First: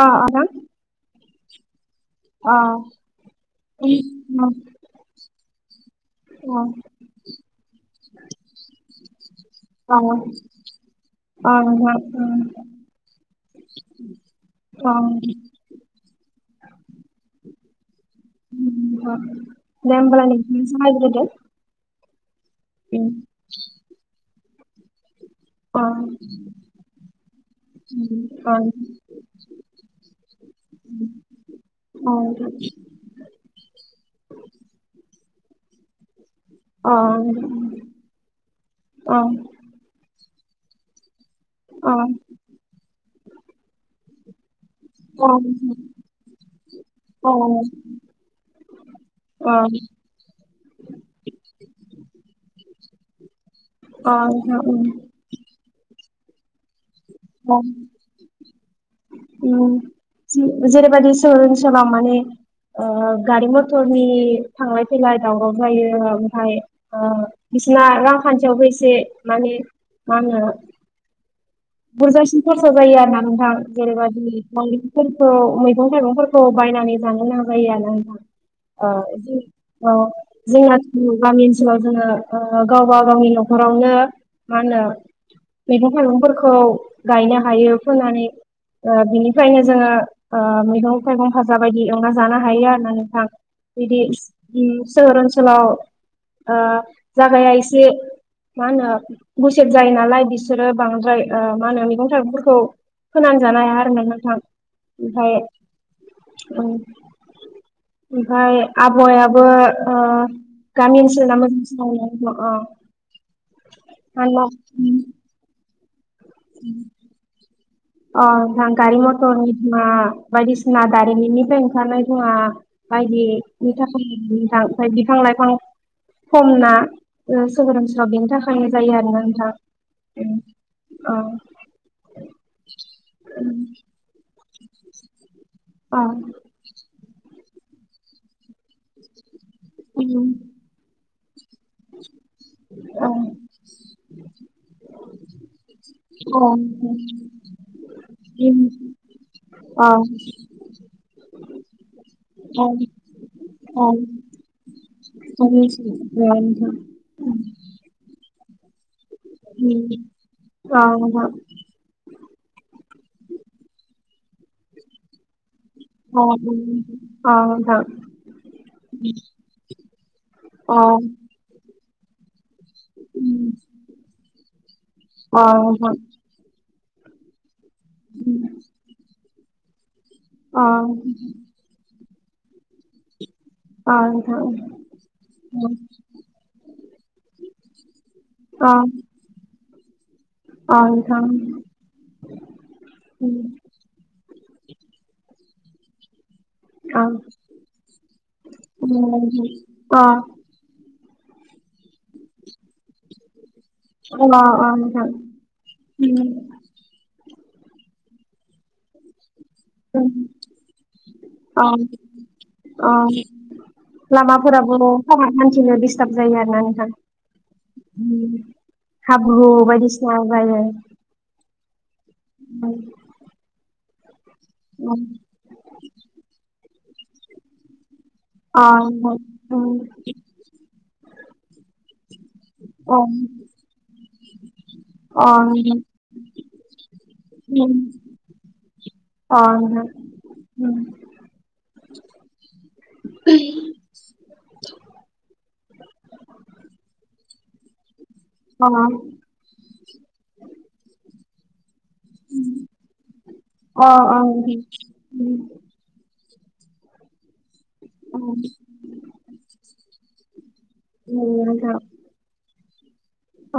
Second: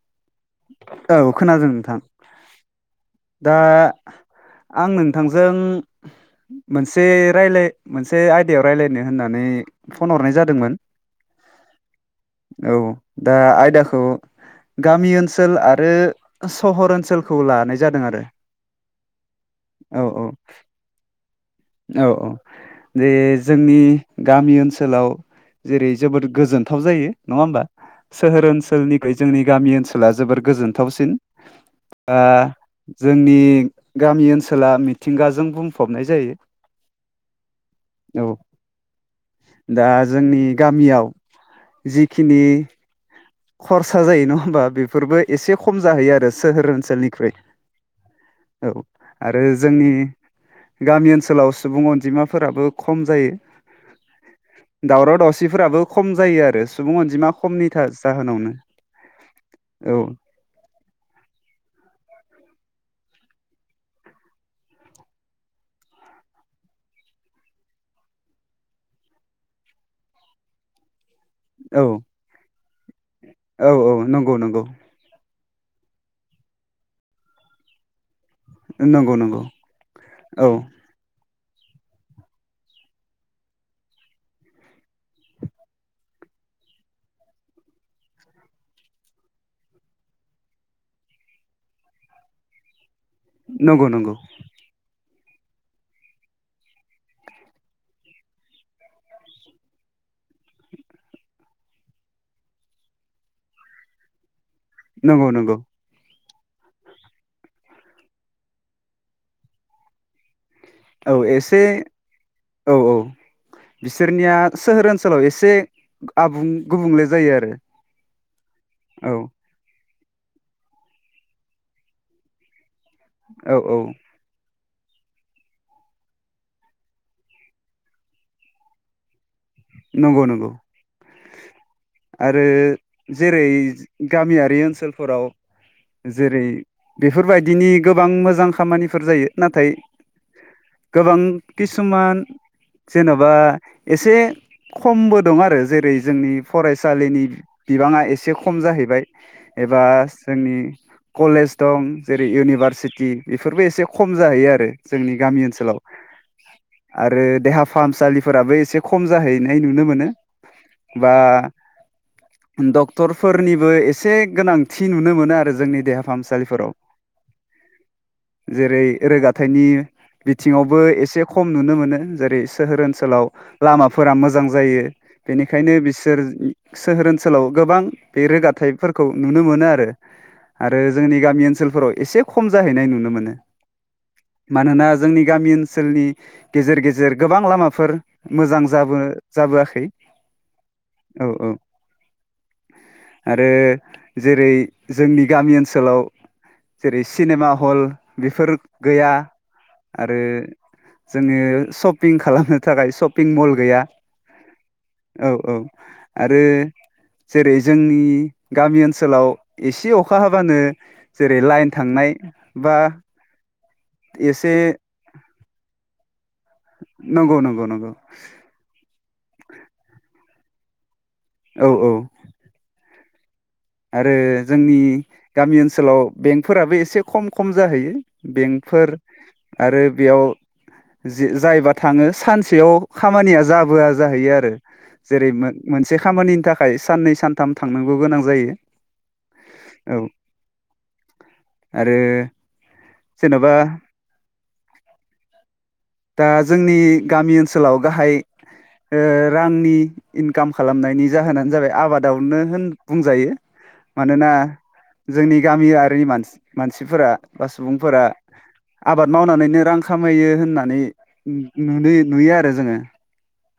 अ आ औ खोनादों नोंथां अ दा आं नोंथांजों औ मोनसे रायलाय मोनसे आयदायाव रायलायनो होननानै अ फन हरनाय जादोंमोन अ नोंथां औ दा आयदाखौ गामि दे ओनसो सोल आरो सहर ओनसोलखौ लानाय जादों आरो [unintelligible] दे औ औ ओनबालाय नोंथाङा जागायग्रोदो औ - औ जे जोंनि गामि ओनसोलाव अ जेरै जोबोद गोजोनथाव जायो नङा होमबा सोहोर अ ओनसोलनिख्रुइ जोंनि गामि ओनसोला जोबोद जोबोर गोजोनथावसिन जोंनि गामि ओनसोला मिथिंगाजों बुंफबनाय जायो। अ औ अ। दा जोंनि गामियाव जिखिनि खरसा जायो नङा होमबा। बेफोरबो अ एसे खम जाहैयो आरो सोहोर अ ओनसोलनिख्रुय। औ आरो अ जोंनि। गामि ओनसोलाव सुबुं अनजिमाफोराबो खम जायो। दावराव दावसिफोराबो खम जायो आरो सुबुं अनजिमा खमनिथ। औ जेरैबायदि सोहोर ओनसोलाव माने। ओ गारि मथरनि थांलाय फैलाय दावराव जायो ओमफ्राय ओ। जना रांखान्थियावबो एसे माने मा होनो। औ बुरजासिन खरसा जायो आरो ना नोंथां औ औ जेनेबा नंगौ दिनै नंगौ बफोरखौ। मैगं थाइगंफोरखौ बायनानै जानो नांजायो ना नों। नंगौ नंगौ औ औ जोंना। गामि ओनसोलाव जोङो गावबा गावनि न'खरावनो मा होनो। बिदि थाइगंफोरखौ गायनो हायो फोननानै। बिनिफ्रायनो जोङो मैगं थाइगं भाजा बायदि एंना जानो हायो आरोनानै। नंगौ बिदि नंगौ सोहोर ओनसोलाव। ओ जागाया एसे। मा होनो गुसेब जायो नालाय बिसोरो बांद्राय। मा होनो मैगं थाइगंफोरखौ फोनां जानो हाया आरो ना नोंथां। नंगौ नंगौ। ओमफ्राय आबहावायाबो। गामि औ एसे ओनसोलना औ औ [unintelligible] बिसोरनिया सोहोर ओनसोलाव एसे आबुं गुबुंले जायो आरो। अ नोंथां गारि औ मथरनि धुंहा बायदिसिना दारिमिननिफ्राय ओंखारनाय धुंहा। औ बायदिनि औ थाखायजां ओमफ्राय बिफां लाइफां खमना सोगोरोम सोराव बेनि थाखायनो जायो आरोना नोंथां। नंगौ नंगौ औ आरो। जेरै गामियारि ओनसोलफोराव जेरै बेफोरबायदि। दिनि गोबां मोजां खामानिफोर जायो नाथाय औ गोबां। किसुमान जेनेबा एसे। खमबो दं आरो जेरै जोंनि फरायसालिनि बिबाङा एसे खम जाहैबाय। बा जोंनि कलेज दं। जेरै इउनिभारसिटि बेफोरबो एसे खम जाहैयो आरो जोंनि गामि ओनसोलाव। आरो देहा फाहामसालिफोराबो एसे खम जायो। नुनो मोनो बा डक्टर फोरनिबो एसे। गोनांथि नुनो मोनो आरो। जोंनि देहा फाहामसालिफोराव अ औ। जेरै रोगाथायाइनि। बिथिङावबो एसे खम नुनो मोनो जेरै सोहोर ओनसोलाव लामाफोर। फोर मोजां जायो बेनिखायनो बिसोर सोहोर ओनसोलाव। गोबां बे रोगाथायाइफोरखौ नुनो मोनो आरो आरो जोंनि गामि ओनसोलफोराव एसे। खम जाहैनाय नुनो मोनो। अ। मानोना जोंनि गामि ओनसोलनि गेजेर गेजेर गोबां लामाफोर मोजां। जाबोआखै औ औ। आरो जेरै जोंनि गामि ओनसोलाव। जेरै सिनेमा हल बेफोर गैया आरो। जोङो शपिं खालामनो थाखाय शपिं हल। गैया औ औ आरो। जेरै जोंनि गामि ओनसोलाव एसे अखा हाबानो जेरै लाइन थांनाय बा एसे लामाफोराबो [unintelligible] हान्थिनो दिडिस्टार्ब जायो आरोना नोंथां नंगौ नंगौ नंगौ हाब्रु बायदिसिना जायो औ औ उम आरो जोंनि गामि ओनसोलाव बेंकफोराबो एसे खम खम जाहैयो। अ बेंकफोर आरो बेयाव जे जायबा थाङो सानसेयाव खामानिया जाबोआ जाहैयो आरो जेरै मो मोनसे खामानिनि थाखाय साननै सानथाम थांनांगौ गोनां जायो। अ औ नोंथां उम आरो जेनबा दा जोंनि गामि ओनसोलाव गाहाय ओ रांनि इनकाम खालामनायनि जाहोनानो जाबाय आबादावनो होन बुंजायो मानोना जोंनि गामियारिनि मानसि मानसिफोरा बा सुबुंफोरा आबाद मावनानैनो रां खामायो होनना नु नुदै नुयो आरो जोङो अ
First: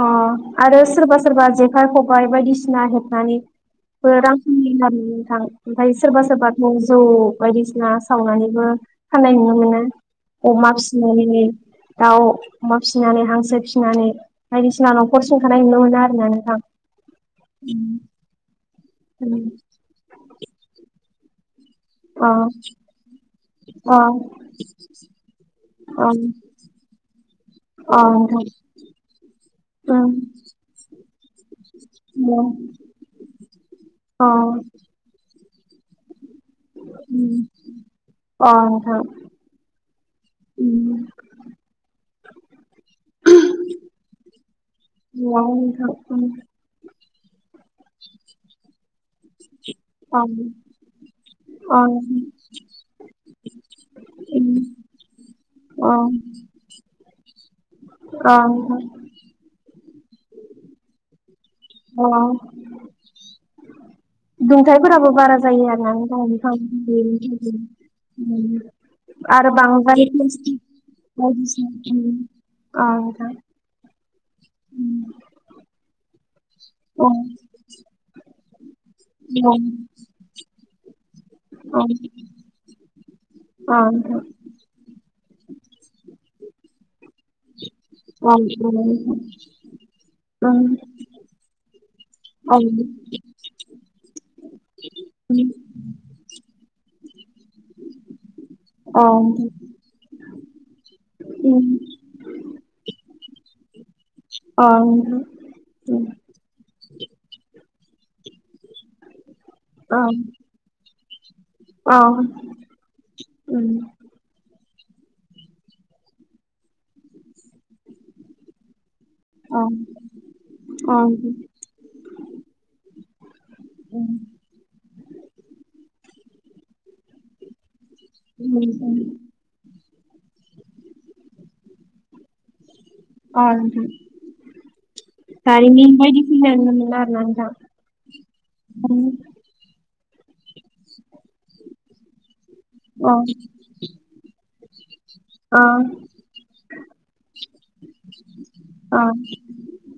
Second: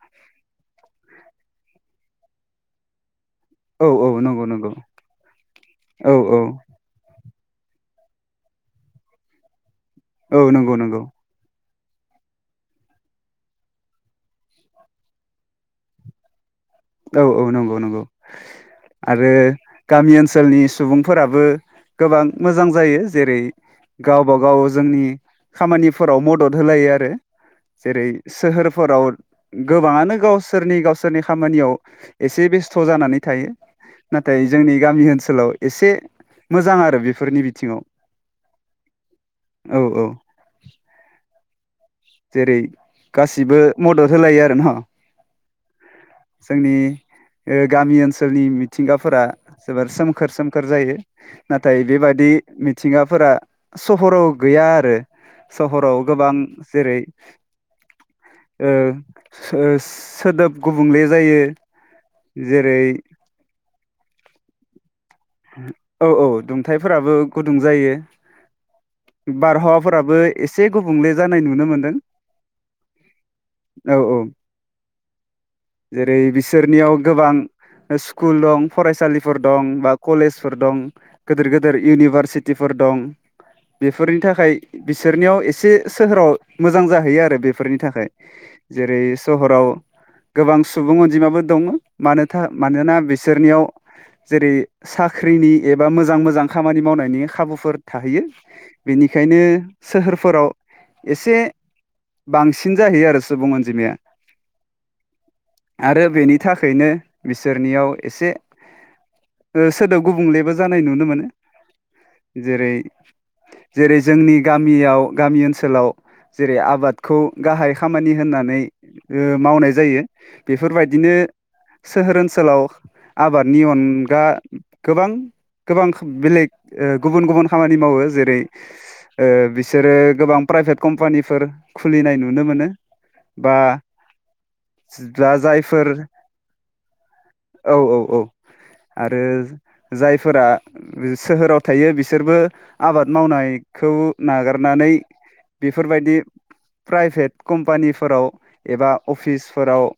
आरो सोरबा सोरबा जेखाइ खबाय बायदिसिना हेबनानै औ औ रां [unintelligible] नंगौ नंगौ नोंथां ओमफ्राय औ सोरबा औ सोरबाथ जौ बायदिसिना सावनानैबो फाननाय नुनो मोनो औ अमा नंगौ नंगौ फिसिनानै दाउ अमा फिसिनानै हांसो फिसिनानै बायदिसिना न'खर सुंथानाय नुनो मोनो आरोना नोंथां। औ औ नंगौ नंगौ आरो गामि ओनसोलनि सुबु बुंफोराबो गोबां मोजां जायो जेरै गावबा गाव जोंनि खामानिफोराव मदद होलायो आरो जेरै सोहोरफोराव गोबाङानो गावसोरनि गावसोरनि खामानियाव एसे बेस्थ' जानानै थायो नाथाय जोंनि गामि ओनसोलाव एसे मोजां आरो बेफोरनि बिथिङाव औ औ उम जेरै गासिबो मदद होलायो आरो न [unintelligible] ए गामि ओनसोलनि मिथिंगाफोरा जोबोर सोमखोर सोमखोर जायो नाथाय बेबादि मिथिंगाफोरा सहराव गैया आरो सहराव गोबां जेरै ओ ओस सोदोब गुबुंले जायो जेरै दुंथायाइफोराबो बारा जायो आरो औ नोंथां औ बिफां दुंथाइफोराबो गुदुं जायो [unintelligible] आरो बांद्राय बारहावाफोराबो एसे गुबुंले [unintelligible] जानाय नुनो बायदिसिना मोनदों [unintelligible] औ नोंथां औ ओरै बिसोरनियाव गोबां स्कुल दं फरायसालिफोर दं बा कलेजफोर दं गिदिर गिदिर इउनिभारसिटिफोर दं बेफोरनि थाखाय बिस बिसोरनियाव एसे सोहोराव मोजां जाहैयो आरो बेफोरनि थाखाय जेरै सहराव गोबां सुबुं अनजिमाबो दङ मानोथा मानोना बिसोरनियाव जेरै साख्रिनि एबा मोजां मोजां खामानि मावनायनि खाबुफोर थाहैयो अ बेनिखायनो सोहोरफोराव एसे अ बांसिन जाहैयो आरो सुबुं अनजिमाया आरो बेनि थाखाय नो बिसोरनियाव एसे सोदोब गुबुंलेबो जानाय नुनो मोनो। अ जेरै जेरै जोंनि गा मियाव गामि ओनसोलाव जेरै आबादखौ गाहाय खामानि होननानै ओ मावनाय जायो बेफोरबायदिनो सोहोर ओनसोलाव आबादनि अनगा गोबां गोबां बेलेग ओ गुबुन गुबुन खामा मावो जेरै ओ बिसोरो गोबां प्राइभेट कम्पानिफोर खुलिनाय नुनो मोनो। अ बा दा जायफोर दारिमिन बायदि [unintelligible] ना नोंथां औ औ औ आरो जायफोरा सोहोराव थायो बिसोरबो आबाद मावनायखौ नागारनानै अ बेफोरबायदि प्राइभेट कम्पानिफोराव एबा अ अफिसफोराव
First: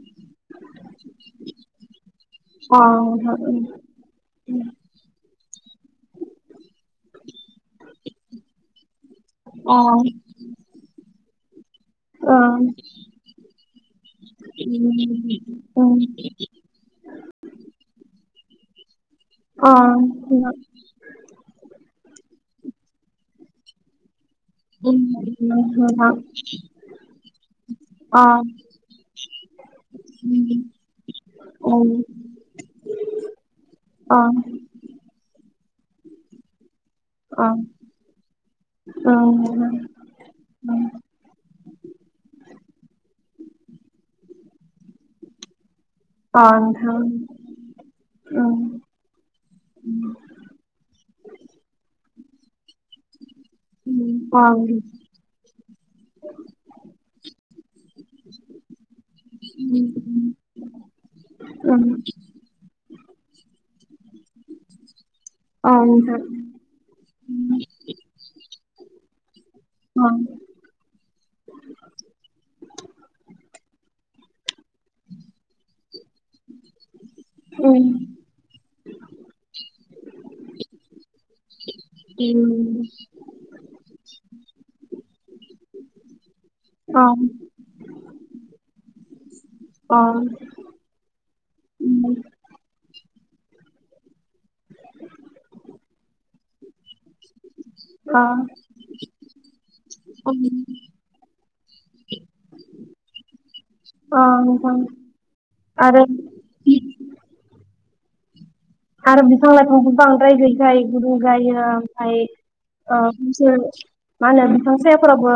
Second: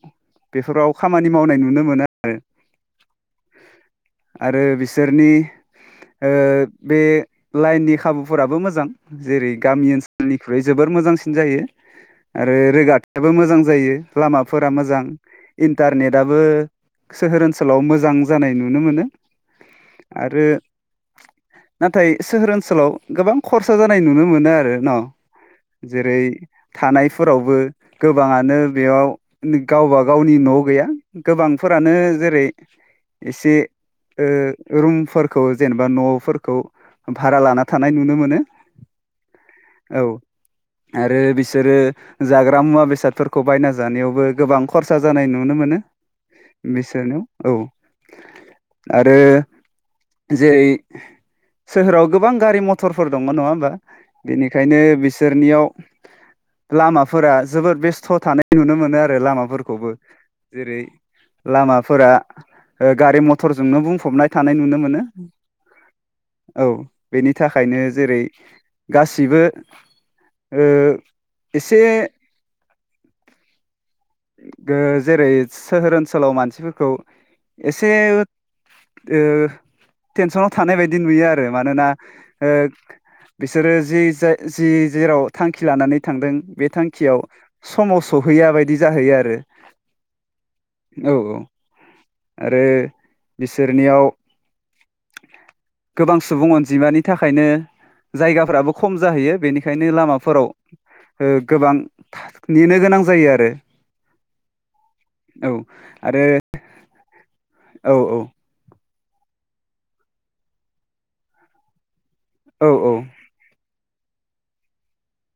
बेफोराव खामानि मावनाय नुनो मोनो आरो [unintelligible] आरो बिसोरनि ओ बे लाइननि खाबुफोराबो मोजां जेरै गामि ओनसोलनिख्रुइ जोबोर मोजांसिन जायो। [unintelligible] आरो रोगाथायाबो मोजां जायो लामाफोरा मोजां अ इन्टारनेटाबो सोहोर ओनसोलाव मोजां जानाय नुनो मोनो अ आरो नाथाय सोहोर ओनसोलाव गोबां खरसा जानाय नुनो मोनो आरो न'? जेरै थानायफोरावबो गोबाङानो बेयाव गावबा गावनि न न'आव गैया गोबांफोरानो जेरै एसे ओ रुमफोरखौ जेनेबा न'फोरखौ भारा लाना थानाय नुनो मोनो अ औव आरो बिसोरो जाग्रा मुवा बेसादफोरखौ बायना जानायावबो गोबां खरसा जानाय नुनो मोनो नोंथां बिसोरो औ आरो जेरै सोहोराव गोबां गारि मथरफोर दङ नङा होमबा बेनिखायनो बिसोरनियाव लामाफोरा जोबोद बेस्थ' थानाय नुनो मोनो आरो लामाफोरखौबो जेरै अ लामाफोरा ओ गारि मथरजोंनो बुंफबनाय थानाय नुनो मोनो। [inaudible] औ बेनि थाखायनो जेरै गासिबो ओ एसे गो जेरै सोहोर ओनसोलाव मानसिफोरखौ एसे ओ टेनसनाव थानाय बायदि नुयो आरो मानोना ओ बिसोरो जि जाय जि जेराव थांखि लानानै थांदों बे थांखियाव समाव सहैया बायदि जाहैयो आरो [inaudible] औ औव आरो बिसोरनियाव [inaudible] गोबां सुबुं अनजिमानि थाखायनो जायगाफ्राबो खम जाहैयो बेनिखायनो लामाफोराव ओ गोबां थार नेनो गोनां जायो आरो [inaudible] औ आरो औ औ आरो बिफां लाइफांखौ बांद्राय गैखाय गुदुं जायो। फाय औ औ ओ ज [unintelligible] मा होनो बिफां सायाफोरावबो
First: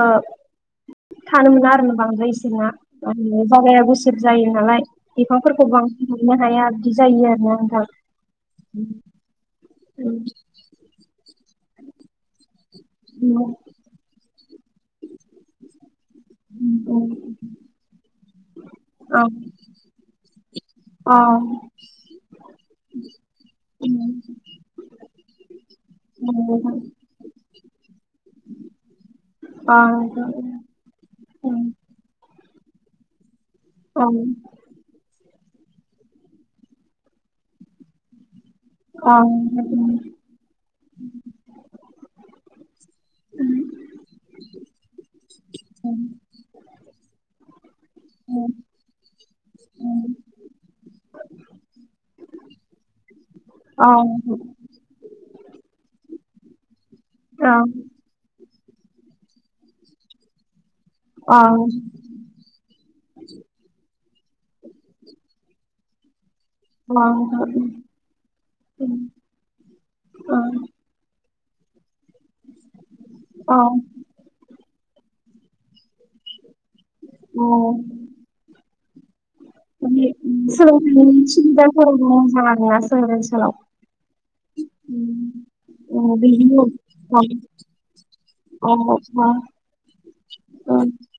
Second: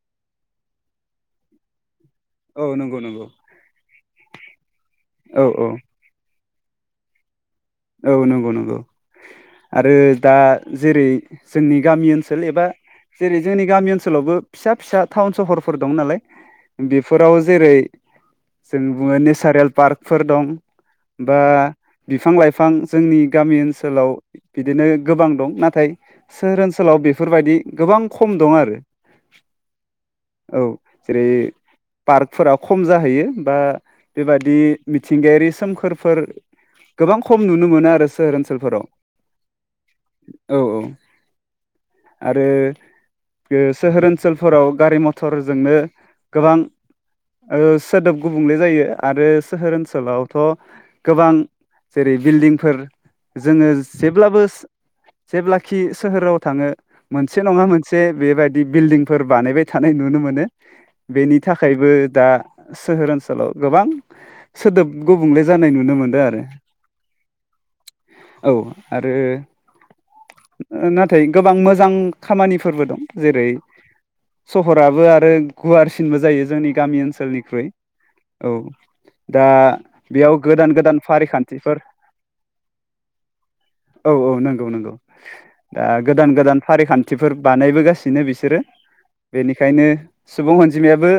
थानो मोना आरो न बां बा इसोरना औ नंगौ नंगौ बालाया गुसेब जायो नालाय औ औ बिफांफोरखौ बांसिनो हाया आदि जायो आरो ना औ नंगौ नंगौ आरो दा जेरै जोंनि गामि ओनसोल एबा जेरै जोंनि गामि ओनसोलावबो फिसा फिसा टाउन सहरफोर दं नालाय बेफोराव जेरै जों बुङो नेचारेल पार्कफोर दं औ बा बिफां लाइफां फां जोंनि गामि ओनसोलाव बिदिनो गोबां दं नाथाय सोहोर ओनसोलाव बेफोरबायदि गोबां खम दं आरो आंहो बे पार्कफोरा खम जाहैयो बा सोलोंथाइनि बेबादि मिथिंगायारि सोमखोरफोर गोबां खम नुनो मोनो आरो सोरोंस [unintelligible] औ औ आरो ओ सोहोर ओनसोलफोराव गारि मथरजोंनो गोबां ओ सोदोब गुबुंले जायो आरो सोहोर ओनसोलावथ'। गोबां जेरै बिल्डिंफोर जोङो जेब्लाबोस जेब्लाखि सोहोराव थाङो मोनसे नङा मोनसे बेबायदि बिल्डिंफोर बानायबाय थानाय नुनो मोनो। [inaudible] बेनि थाखायबो दा सोहोर ओनसोलाव गोबां सोदोब गुबुंले जानाय नुनो मोनो। मोनदो आरो औ आरो ओ नाथाय गोबां मोजां खामानिफोरबो दं जेरै सह हराबो आरो गुवारसिनबो जायो जोंनि गामि ओनसोलनिख्रुइ औ दा बेयाव गोदान गोदान फारिखान्थ सिदान फोरावबो मोजां आरोना सोहोर ओनसोलाव। औ औ नंगौ नंगौ दा गोदान गोदान बिदिनो फारिखान्थिफोर बानायबोगासिनो बिसोरो बेनिखायनो सुबुं अनजिमायाबो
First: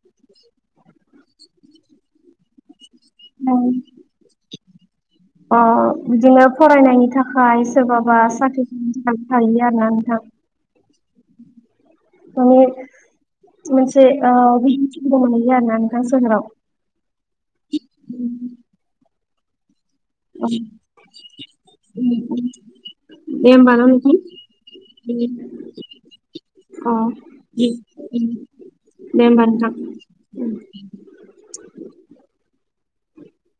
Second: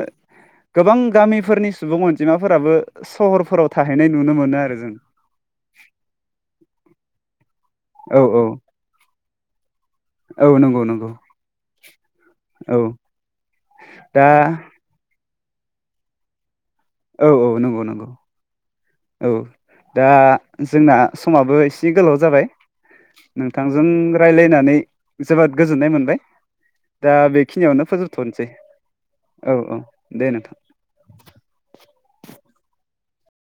गोबां गामिफोरनि सुबुं अनजिमा फोराबो सहरफोराव थाहैनाय नुनो मोनो आरो जों अ बिदिनो फरायनायनि थाखाय सोरबाबा औ औ साख्रि जानानै थायो। आरोना नोंथां औ नंगौ नंगौ। माने औ मोनसे दा ओ बिथिखौबो मोनहैयो आरो ना नोंथां सोहोराव। औ औ नंगौ नंगौ औ दा दे जोंना समाबो एसे गोलाव जाबाय। होमबा नोंथांजों न' नोंथां रायलायनानै जोबोद गोजोननाय मोनबाय। अ दा बेखिनियावनो फोजोबथ'नोसै। दे ओमबा औ नोंथां औ दे नोंथां उम [inaudible]